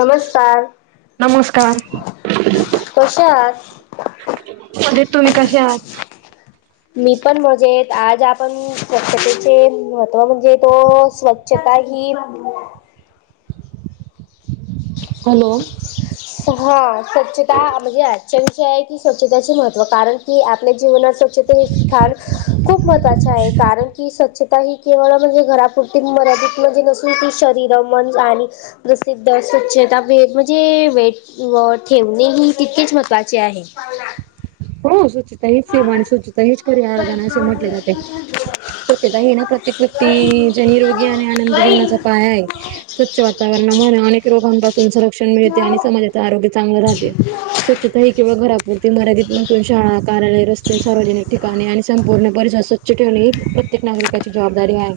नमस्कार नमस्कार कसे आहात? तुम्ही कसे आहात? मी पण मज्जेत आज आपण स्वच्छतेचे महत्त्व म्हणजे तो स्वच्छ स्वच्छता ही हॅलो हा स्वच्छता म्हणजे आजचा विषय जे आहे ती स्वच्छताचे महत्त्व कारण की आपल्या जीवनात स्वच्छता हे स्थान खूप महत्त्वाचे आहे कारण की स्वच्छ केवळ म्हणजे घरापुरती मर्यादित म्हणजे नसून ती शरीर, मन आणि प्रसिद्ध, स्वच्छता [inaudible] म्हणजे वे व ठेवणे ही तितकेच महत्त्वाचे आहे. हो सुचिता हेच सेवाणी सुचिता हेच पर्यावर्धन असे म्हटले जाते स्वच्छता हे ना प्रत्येक व्यक्ती जी निरोगी आणि आनंद जीवनाचा पाय आहे स्वच्छ वातावरणामुळे अनेक रोगांपासून संरक्षण मिळते आणि समाजात आरोग्य चांगलं राहतं स्वच्छता ही केवळ घरापुरती मर्यादित नसून शाळा कार्यालये, रस्ते, सार्वजनिक ठिकाणी आणि संपूर्ण परीसर स्वच्छ स्वच्छ ठेवणे प्रत्येक नागरिकाची जबाबदारी आहे.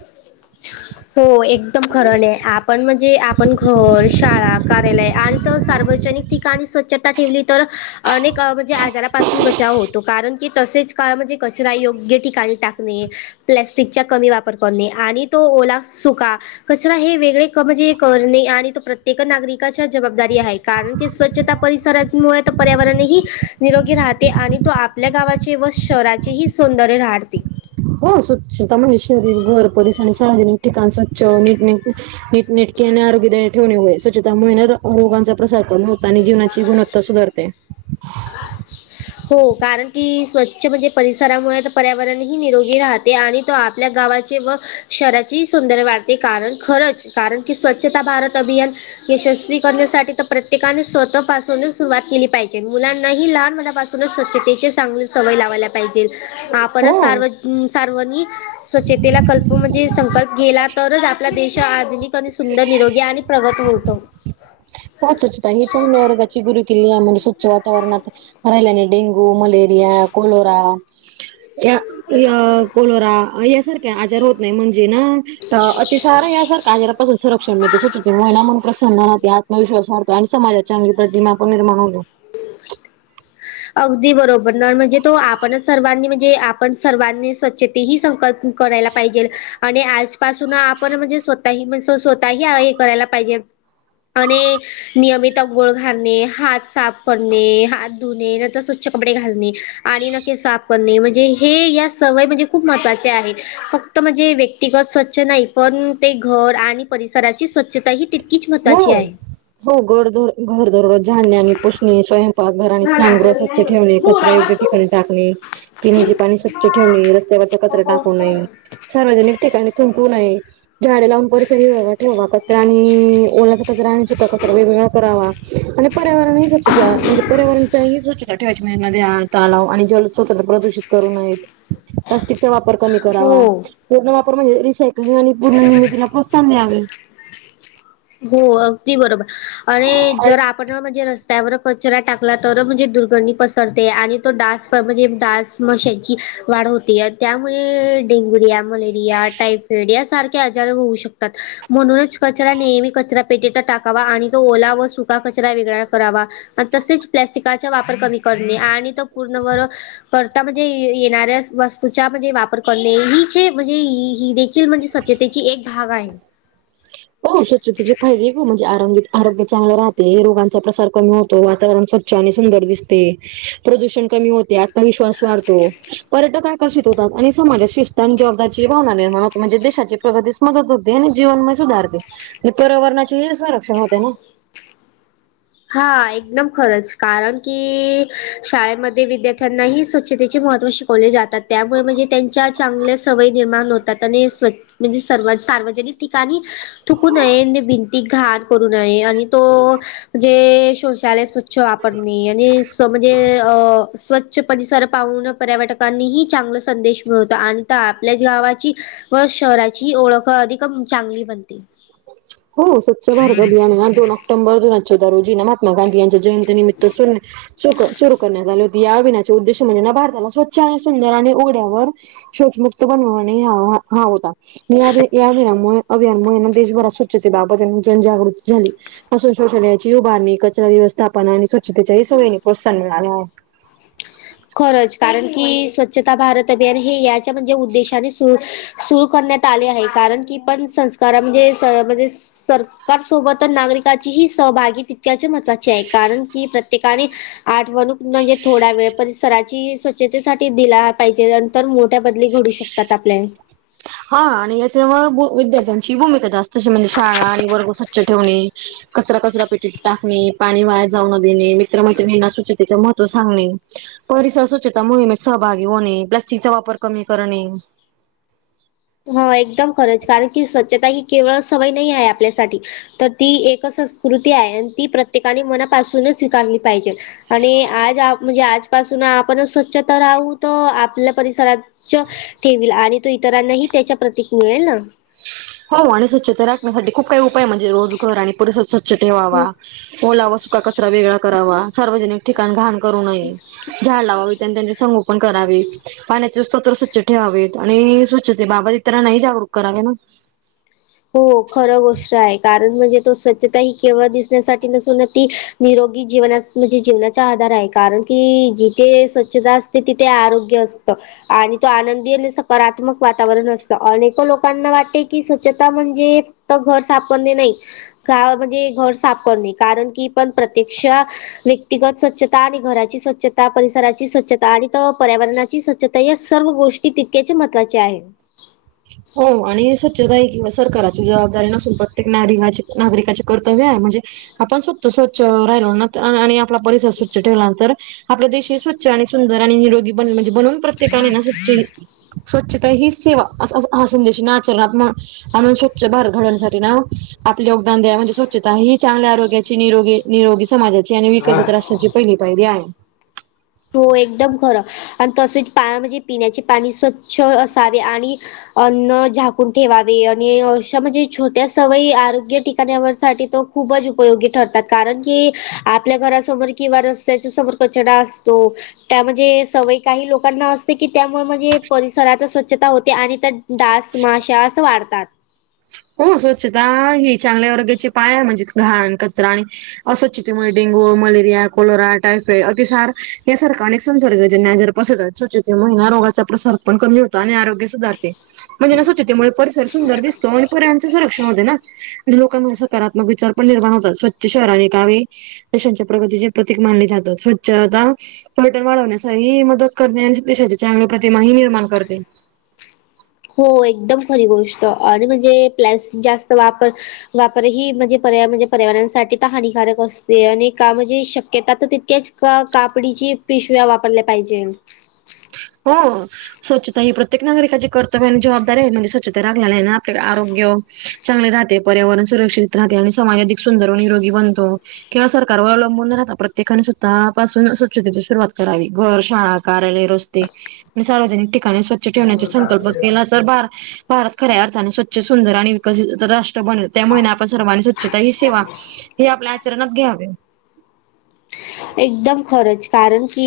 ए [inaudible] हो एकदम खरं नाही आपण म्हणजे आपण घर, शाळा, कार्यालय आणि सार्वजनिक ठिकाणी स्वच्छता ठेवली तर अनेक म्हणजे आजारापासून बचाव होतो कारण कि तसेच म्हणजे कचरा योग्य ठिकाणी टाकणे प्लास्टिक कमी वापर करणे. तो ओला, सुका कचरा हे वेगळे म्हणजे करणे आणि तो प्रत्येक नागरिक जबाबदारी आहे कारण की स्वच्छता परिसरमुळे पर्यावरणही निरोगी राहते आणि तो आपल्या गावाचे व शहराचे हि सौंदर्य राहते. हो स्वच्छता म्हणजे शरीर, घर, पोलिस आणि सार्वजनिक ठिकाण स्वच्छट नीट नटक आणि आरोग्यदायी ठेवणे स्वच्छतामुळे रोगांचा प्रसार कर होत आणि जीवनाची गुणवत्ता सुधारते. हो कारण की स्वच्छ म्हणजे परिसरामुळे तर पर्यावरणही निरोगी राहते आणि गावाचे व शहराची सुंदर कारण खरंच कारण की स्वच्छता भारत अभियान यशस्वी करण्यासाठी तर प्रत्येकाने स्वतः पासून च सुरुवात केली पाहिजे. मुलांनाही लहान पनापासूनच स्वच्छतेचे चांगली सवय लावायला पाहिजे. हो. आपणच सार सार्वांनी स्वच्छतेला कल्प म्हणजे संकल्प गेला तरच आपला देश आधुनिक सुंदर निरोगी आणि प्रगत होतो. हो ताई. हीच वर्गाची गुरुकिल्ली आहे. म्हण स्वच्छ वातावरणात राहिले. Dengue, malaria, cholera. या या कोलोरा यासारख्या आजार होत नाही म्हणजे ना. अतिसारा या सारख्या आजारापासून सुरक्षण मिळतं स्वच्छतेमुळे ना मन प्रसन्न राहते. विश्वास वाढतो आणि समाजात चांगली प्रतिमा पण निर्माण होतो. [inaudible] अगदी बरोबर न म्हणजे तो आपणच सर्वांनी म्हणजे आपण सर्वांनी. स्वच्छते ही संकल्प करायला पाहिजे. आणि आजपासून आपण म्हणजे स्वतःही स्वतःही हे करायला पाहिजे. आणि नियमित अंघोळ घालणे, हात साफ करणे. हा. धुणे. स्वच्छ कपडे घालणे. आणि नखे साफ करणे. म्हणजे हे या सवय म्हणजे, खूप महत्त्वाचे आहे. फक्त म्हणजे व्यक्तिगत स्वच्छ नाही पण ते घर आणि परिसराची स्वच्छता ही तितकीच हो महत्वाची आहे. हो. घर दररोज-घर दररोज झाडणे, आणि पुसणे स्वयंपाक घर आणि ना स्नानगृह नाचवली स्वच्छ नाही ठेवने, कचरा योग्य ठिकाणी होती. टाकणे. पिण्याची पाणी स्वच्छ ठेवणे. रस्त्यावरचा हो कचरा टाकू पोहोचला नये. ना. सार्वजनिक ठिकाणी थुंकू नये, झाडे लावून परिसरी [unintelligible] ठेवा कचरा आणि ओलाचा कचरा आणि सुका कचरा वेगवेगळा करावा. आणि पर्यावरण स्वच्छता म्हणजे पर्यावरण स्वच्छता ठेवायची म्हणा नद्या तलाव आणि जल स्वतंत्र प्रदूषित करू नये. प्लास्टिकचा वापर कमी करावा. हो. पूर्ण वापर म्हणजे रिसायकलिंग आणि पूर्ण [unintelligible] प्रोत्साहन द्यावे. हो अगदी बरोबर. आणि जर आपण म्हणजे त्यावर कचरा टाकला तर म्हणजे दुर्गंधी पसरते आणि तो डास म्हणजे डास माशांची वाढ होते त्यामुळे डेंगरिया मलेरिया टायफाईड यासारख्या आजार होऊ शकतात. म्हणून च कचरा नेहमी कचरा पेटीतच टाकावा आणि तो ओला व सुका कचरा वेगळा करावा. तसेच प्लॅस्टिकाचा वापर कमी करणे आणि तो पूर्ण बर करता म्हणजे येणाऱ्या वस्तूचा म्हणजे वापर करणे. हिचे म्हणजे हीही देखील म्हणजे म्हणे त्याची एक भाग आहे. हो स्वचछतेची फायदे खूप म्हणजे आरोग्य चांगलं राहते. रोगां चा प्रसार कमी होतो. वातावरण स्वच्छ आणि सुंदर दिसते. प्रदूषण कमी होते. आत्मविश्वास वाढतो. पर्यटक आकर्षित होतात. आणि समाजा जबाबदाची भावना निर्माण होत. म्हणजे देशाची प्रगतीस मदत होते. आणि जीवन पण सुधार आणि पर्यावरणाचे ही संरक्षण होते ना. हा एकदम खरंच कारण की, शाळेमध्ये विद्यार्थ्यांनाही स्वच्छतेचे महत्त्वा शिकवले जातात. त्यामुळे म्हणजे त्यांच्या चांगल्या सवयी निर्माण होतात. त्यात आणि स्व म्हणजे सर्व सार्वजनिक ठिकाणी थुकू नये भिंती आणि घान करू नये आणि तो जे शौचालय असत स्वच्छ वापरणे, आणि स म्हणजे अ स्व स्वच्छ परिसर पाहून पर्यटकांनीही चांगला संदेश मिळवतो, आणि आपल्या गावाची व शहराची ओळख अधिक चांगली बनते. हो स्वच्छ भारत अभियान, ना दो ऑक्टोबर दोनहजार चौदा रोजी ना महात्मा गांधी यांच्या जयंती निमित्त सुरू करण्यात आले हो या आभिनाचे उद्देश म्हणणे ना, भारताला स्वच्छ आणि सुंदर, आणि ओढ्यावर. शोचमुक्त बनवणे हा होता. या अभियानमुळे ना देशभरात. त्यांचे बाबत त्यां जनजागृती झाली. असं शोषलयाची उभारणी कचरा व्यवस्थापन आणि स्वच्छतेच्या सवयी प्रोत्साहन मिळालं हो. खरंच कारण की, स्वच्छता भारत अभियान हे याच्या म्हणजे उद्देशाने सुरू सुरू करण्यात आले आहे. कारण की पण संस्कार म्हणजे म्हणजे सरकार सोबतच नागरिकांची ही सहभागी ति त्याचे महत्वाचे आहे. कारण की प्रत्येकाने आठवणूक म्हणजे थोडा वेळापण स्वच्छतेसाठी दिला पाहिजे, नंतर मोठ्या बदली घडू शकतात आपले. हा आणि याच्यावर विद्यार्थ्यांची भूमिका जास्तशी, म्हणजे शाळा आणि वर्ग स्वच्छ ठेवणे, कचरा कचरा पेटीत टाकणे, पाणी वाया जाऊ न देणे, मित्रमैत्रिणींना स्वच्छतेचे महत्त्व सांगणे. परिसर स्वच्छता मोहिमेत सहभागी होणे, प्लास्टिकचा वापर कमी करणे. होय एकदम खरंच, कारण की स्वच्छता ही केवळ सवय नाही आहे आपल्यासाठी. तर ती एक संस्कृती आहे, आणि ती प्रत्येकाने मनापासूनच स्वीकारली पाहिजे. आणि आज म्हणजे, आजपासून आपण स्वच्छता राहू, तर आपल्या परिसरात च्छ ठेवील आणि, तो इतरांनाही त्याच्या प्रतीक मिळेलन. हो आणि स्वच्छता राखण्यासाठी खूप काही उपाय, म्हणजे रोज घर आणि परिसर स्वच्छ ठेवावा. हम्म, ओला व सुका कचरा वेगळा करावा, सार्वजनिक ठिकाण घान करू नये. ठीक. झाड लावावीत, आणि त्यांचे संगोपन करावे. पाण्याचे स्तोत्र स्वच्छ ठेवावेत, आणि स्वच्छते बाबा इतरांनाही जागरूक करावे ना. हो, खर गोष्ट आहे. कारण म्हणजे, तो स्वच्छता ही केवळ दिसण्यासाठी नसून ती, निरोगी जीवनास म्हणजे जीवनाचा आधार आहे. कारण की जिथे स्वच्छतास, ते तिथे आरोग्य असतं. आणि तो आनंदी आणि सकारात्मक वातावरण असतं. अनेक लोकांना वाटते की, स स्वच्छता म्हणजे, फक्तं घर साप करणे नयी. का म्हणजे घर सापडणे, कारण की पण प्रतिक्षा. व्यक्तिगत स्वच्छता, आणि घराची स्वच्छता, परिसराची स्वच्छता आणि पर्यावरणाची स्व ता या सर्व गोष्टी तितक्याचे महत्वाच्या आहेत. हो, आणि स्वच्छता हा किंवा सरकारची जबाबदारी नसून प्रत्येक नारिकाची नागरिकाची कर्तव्य आहे. म्हणजे, आपण स्वतः स्वच्छ राहिलो ना तर, आणि आपला परिसर स्वच्छ ठेवलां तर, आपलं देश हे स्वच्छ आणि सुंदर, आणि निरोगी बन म्हणजे बनून. प्रत्येकाने ना‌ स्वच्छ ही, स्वच्छता ही सेवा हा संदेश आचरणात मा आणून स्वच्छ भारत घडवण्यासाठी ना, आपले योगदान द्या, म्हणजे स्वच्छता ही चांगल्या आरोग्याची निरोगी. निरोगी समाजाची, आणि विकसित राष्ट्राची पहिली पायरी आहे. हो एकदम खरं, आणि तसेच पा म्हणजे पिण्याचे पाणी स्वच्छ असावे. आणि, अन्न झाकून ठेवावे, आणि अशा म्हणजे छोट्या सवयी, आरोग्य ठिकाण्यावर साठी तो खूपच उपयोगी ठरतात. कारण की आपल्या घरासमोर, किंवा रस्त्याच्या समोर कचडास. तो, त्या म्हणजे सवय काही लोकांना असते की, त्यामुळे म्हणजे परिसरात स्वच्छता होते आणि त्यात. डास माशा असं वाढतात. हो स्वच्छता ही चांगल्या आरोग्याचे पाया आहे. म्हणजे घाण कचरा आणि, अस्वच्छतेमुळे डेंगू मलेरिया. कोलोरा, टायफॉईड, अतिसार यासारखा अनेक संसर्गजन्य आजार पसरतात, स्वच्छतेचा आरोग्याचा प्रसार. पण कमी होतो आणि आरोग्य सुधारते म्हणजे ना स्वच्छतेमुळे परिसर सुंदर दिसतो आणि त्यांची सुरक्षा होते ना लोकां सकारात्मक पण निर्माण होतात स्वच्छ शहर आणि गावे पैशांच्या प्रगतीचे प्रतीक मानले जात स्वच्छता पर्यटन वाढवण्यासही मदत करते आणि प्रतिमाही निर्माण करते हो एकदम खरी गोष्ट आणि म्हणजे प्लॅस्टिक जास्त वापर वापर ही म्हणजे पर्या म्हणजे पर्यावरणासाठी तर हानिकारक असते आणि का म्हणजे शक्यता तर तितकेच कापडीची पिशव्या वापरल्या पाहिजेल हा स्वच्छता ही प्रत्येक नागरिकाची कर्तव्य आणि जबाबदारी आहे म्हणजे स्वच्छता रागले नाही आहे ना आपले आरोग्य चांगले राहते पर्यावरण सुरक्षित राहते आणि समाज सुंदर व निरोगी बनतो केवळ सरकारवर अवलंबून राहता प्रत्येकाने स्वतःपासून स्वच्छतेची सुरुवात करावी घर, शाळा, कार्यालय, रस्ते सार्वजनिक ठिकाणी स्वच्छ ठेवण्या संकल्प केला तर भार भारत खऱ्या अर्थाने स्वच्छ सुंदर आणि विकसित राष्ट्र बनेल त्यामुळे आपण सर्वांनी स्वच्छता ही सेवा हेआपल्या आचरणात घ्यावे एकदम खरच कारण की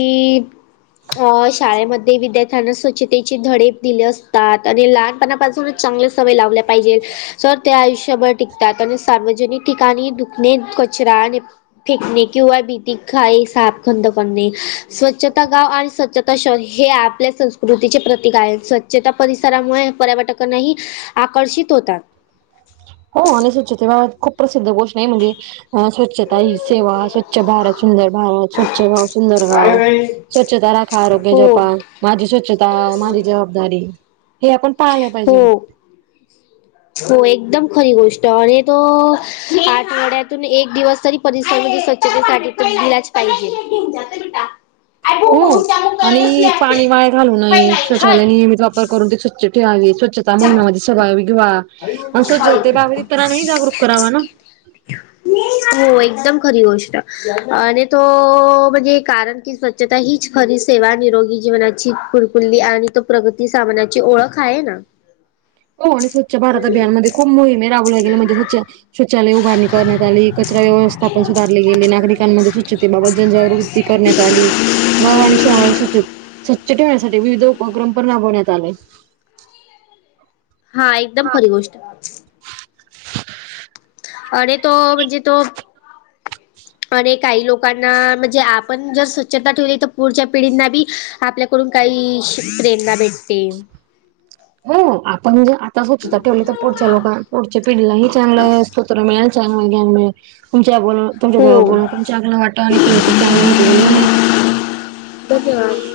अ शाळेमध्ये विद्या स्वच्छतेची धडे दिले असतात आणि लहानपणापासूनच चांगले सवय लावल्या पाहिजे तर ते आयुष्यभर टिकतात आणि सार्वजनिक ठिकाणी दुखणे कचरा आणि फेकणे किवा बी तख आहे साप खंद पणे स्वच्छता गाव आणि स्वच्छता शहर हे आपल्या संस् संस्कृतीचे प्रतीक आहेत स्वच्छता परिसरामुळे पर्यवटकांनाही आकर्षित होतात हो आणि स्वच्छते खूप प्रसिद्ध गोष्ट आहे म्हणजे स्वच्छता ही सेवा स्वच्छ भारत सुंदर भारत स्वच्छ गाव सुंदर काय गाव रे? स्वच्छता राखा आरोग्य हो जपा माझी स्वच्छता माझी जबाबदारी हे आपण पाळायला हो, पाहिजे हो एकदम खरी गोष्ट आणि तो आठवड्यातून एक दिवस तरी परिसर म स्वच्छतेसाठी त्या दिलाच पाहिजे [inaudible] आय भूक हो पाहून त्यामुक करत आणि बसले आपण पाणी वाया घालू नये पहिला स्वच्छालय नियमित वापर करून ते स्वच्छ ठेवावे स्व स्वच्छता जा महिनायामध्ये सभाघवा आणि स्वच्छतेला तरांही जागरूक करावा ना हो एकदम खरी गोष्ट आणि तो म्हणजे कारण कि स्व स्वच्छता हीच खरी सेवा निरोगी जीवनाची फुलकुडली आणि तो प्रगती सामानाची ओळख आहे ना हो आणि स्वच्छ भारत अभियानमध्ये खूप मोहिम रा गे म्हणे स्व शौचालय उभारणी करण्यात आली कचरा व्यवस्थापन सुधारले गेले नागरिकांमध्ये बाबत जनजागृती करण्यात आली गाव आणि शहर आणि स्वछ, स्वच्छ ठेवण्यासाठी विविध उपक्रम पण राबवण्यात आले हा एकदम खरी गोष्ट आहे आणि तो म्हणजे तो आणि काही लोकांना म्हणजे जर स्वच्छता तर पुढच्या पिढींना बी आपल्याकडून काही प्रेरणा भेटते हो आपण जर आता स्वतछता ठेवली तर पुढच्या लोकां पुढच्या पिढीलाही चांगलं स्तोत्र मिळेल [inaudible] तुमच्या बोल तुमच्या जेव्हा हो बोलून चांगल वाटतं आणि तुम्ही खूप चांगलं वाट धन्यवाद धन्यवाद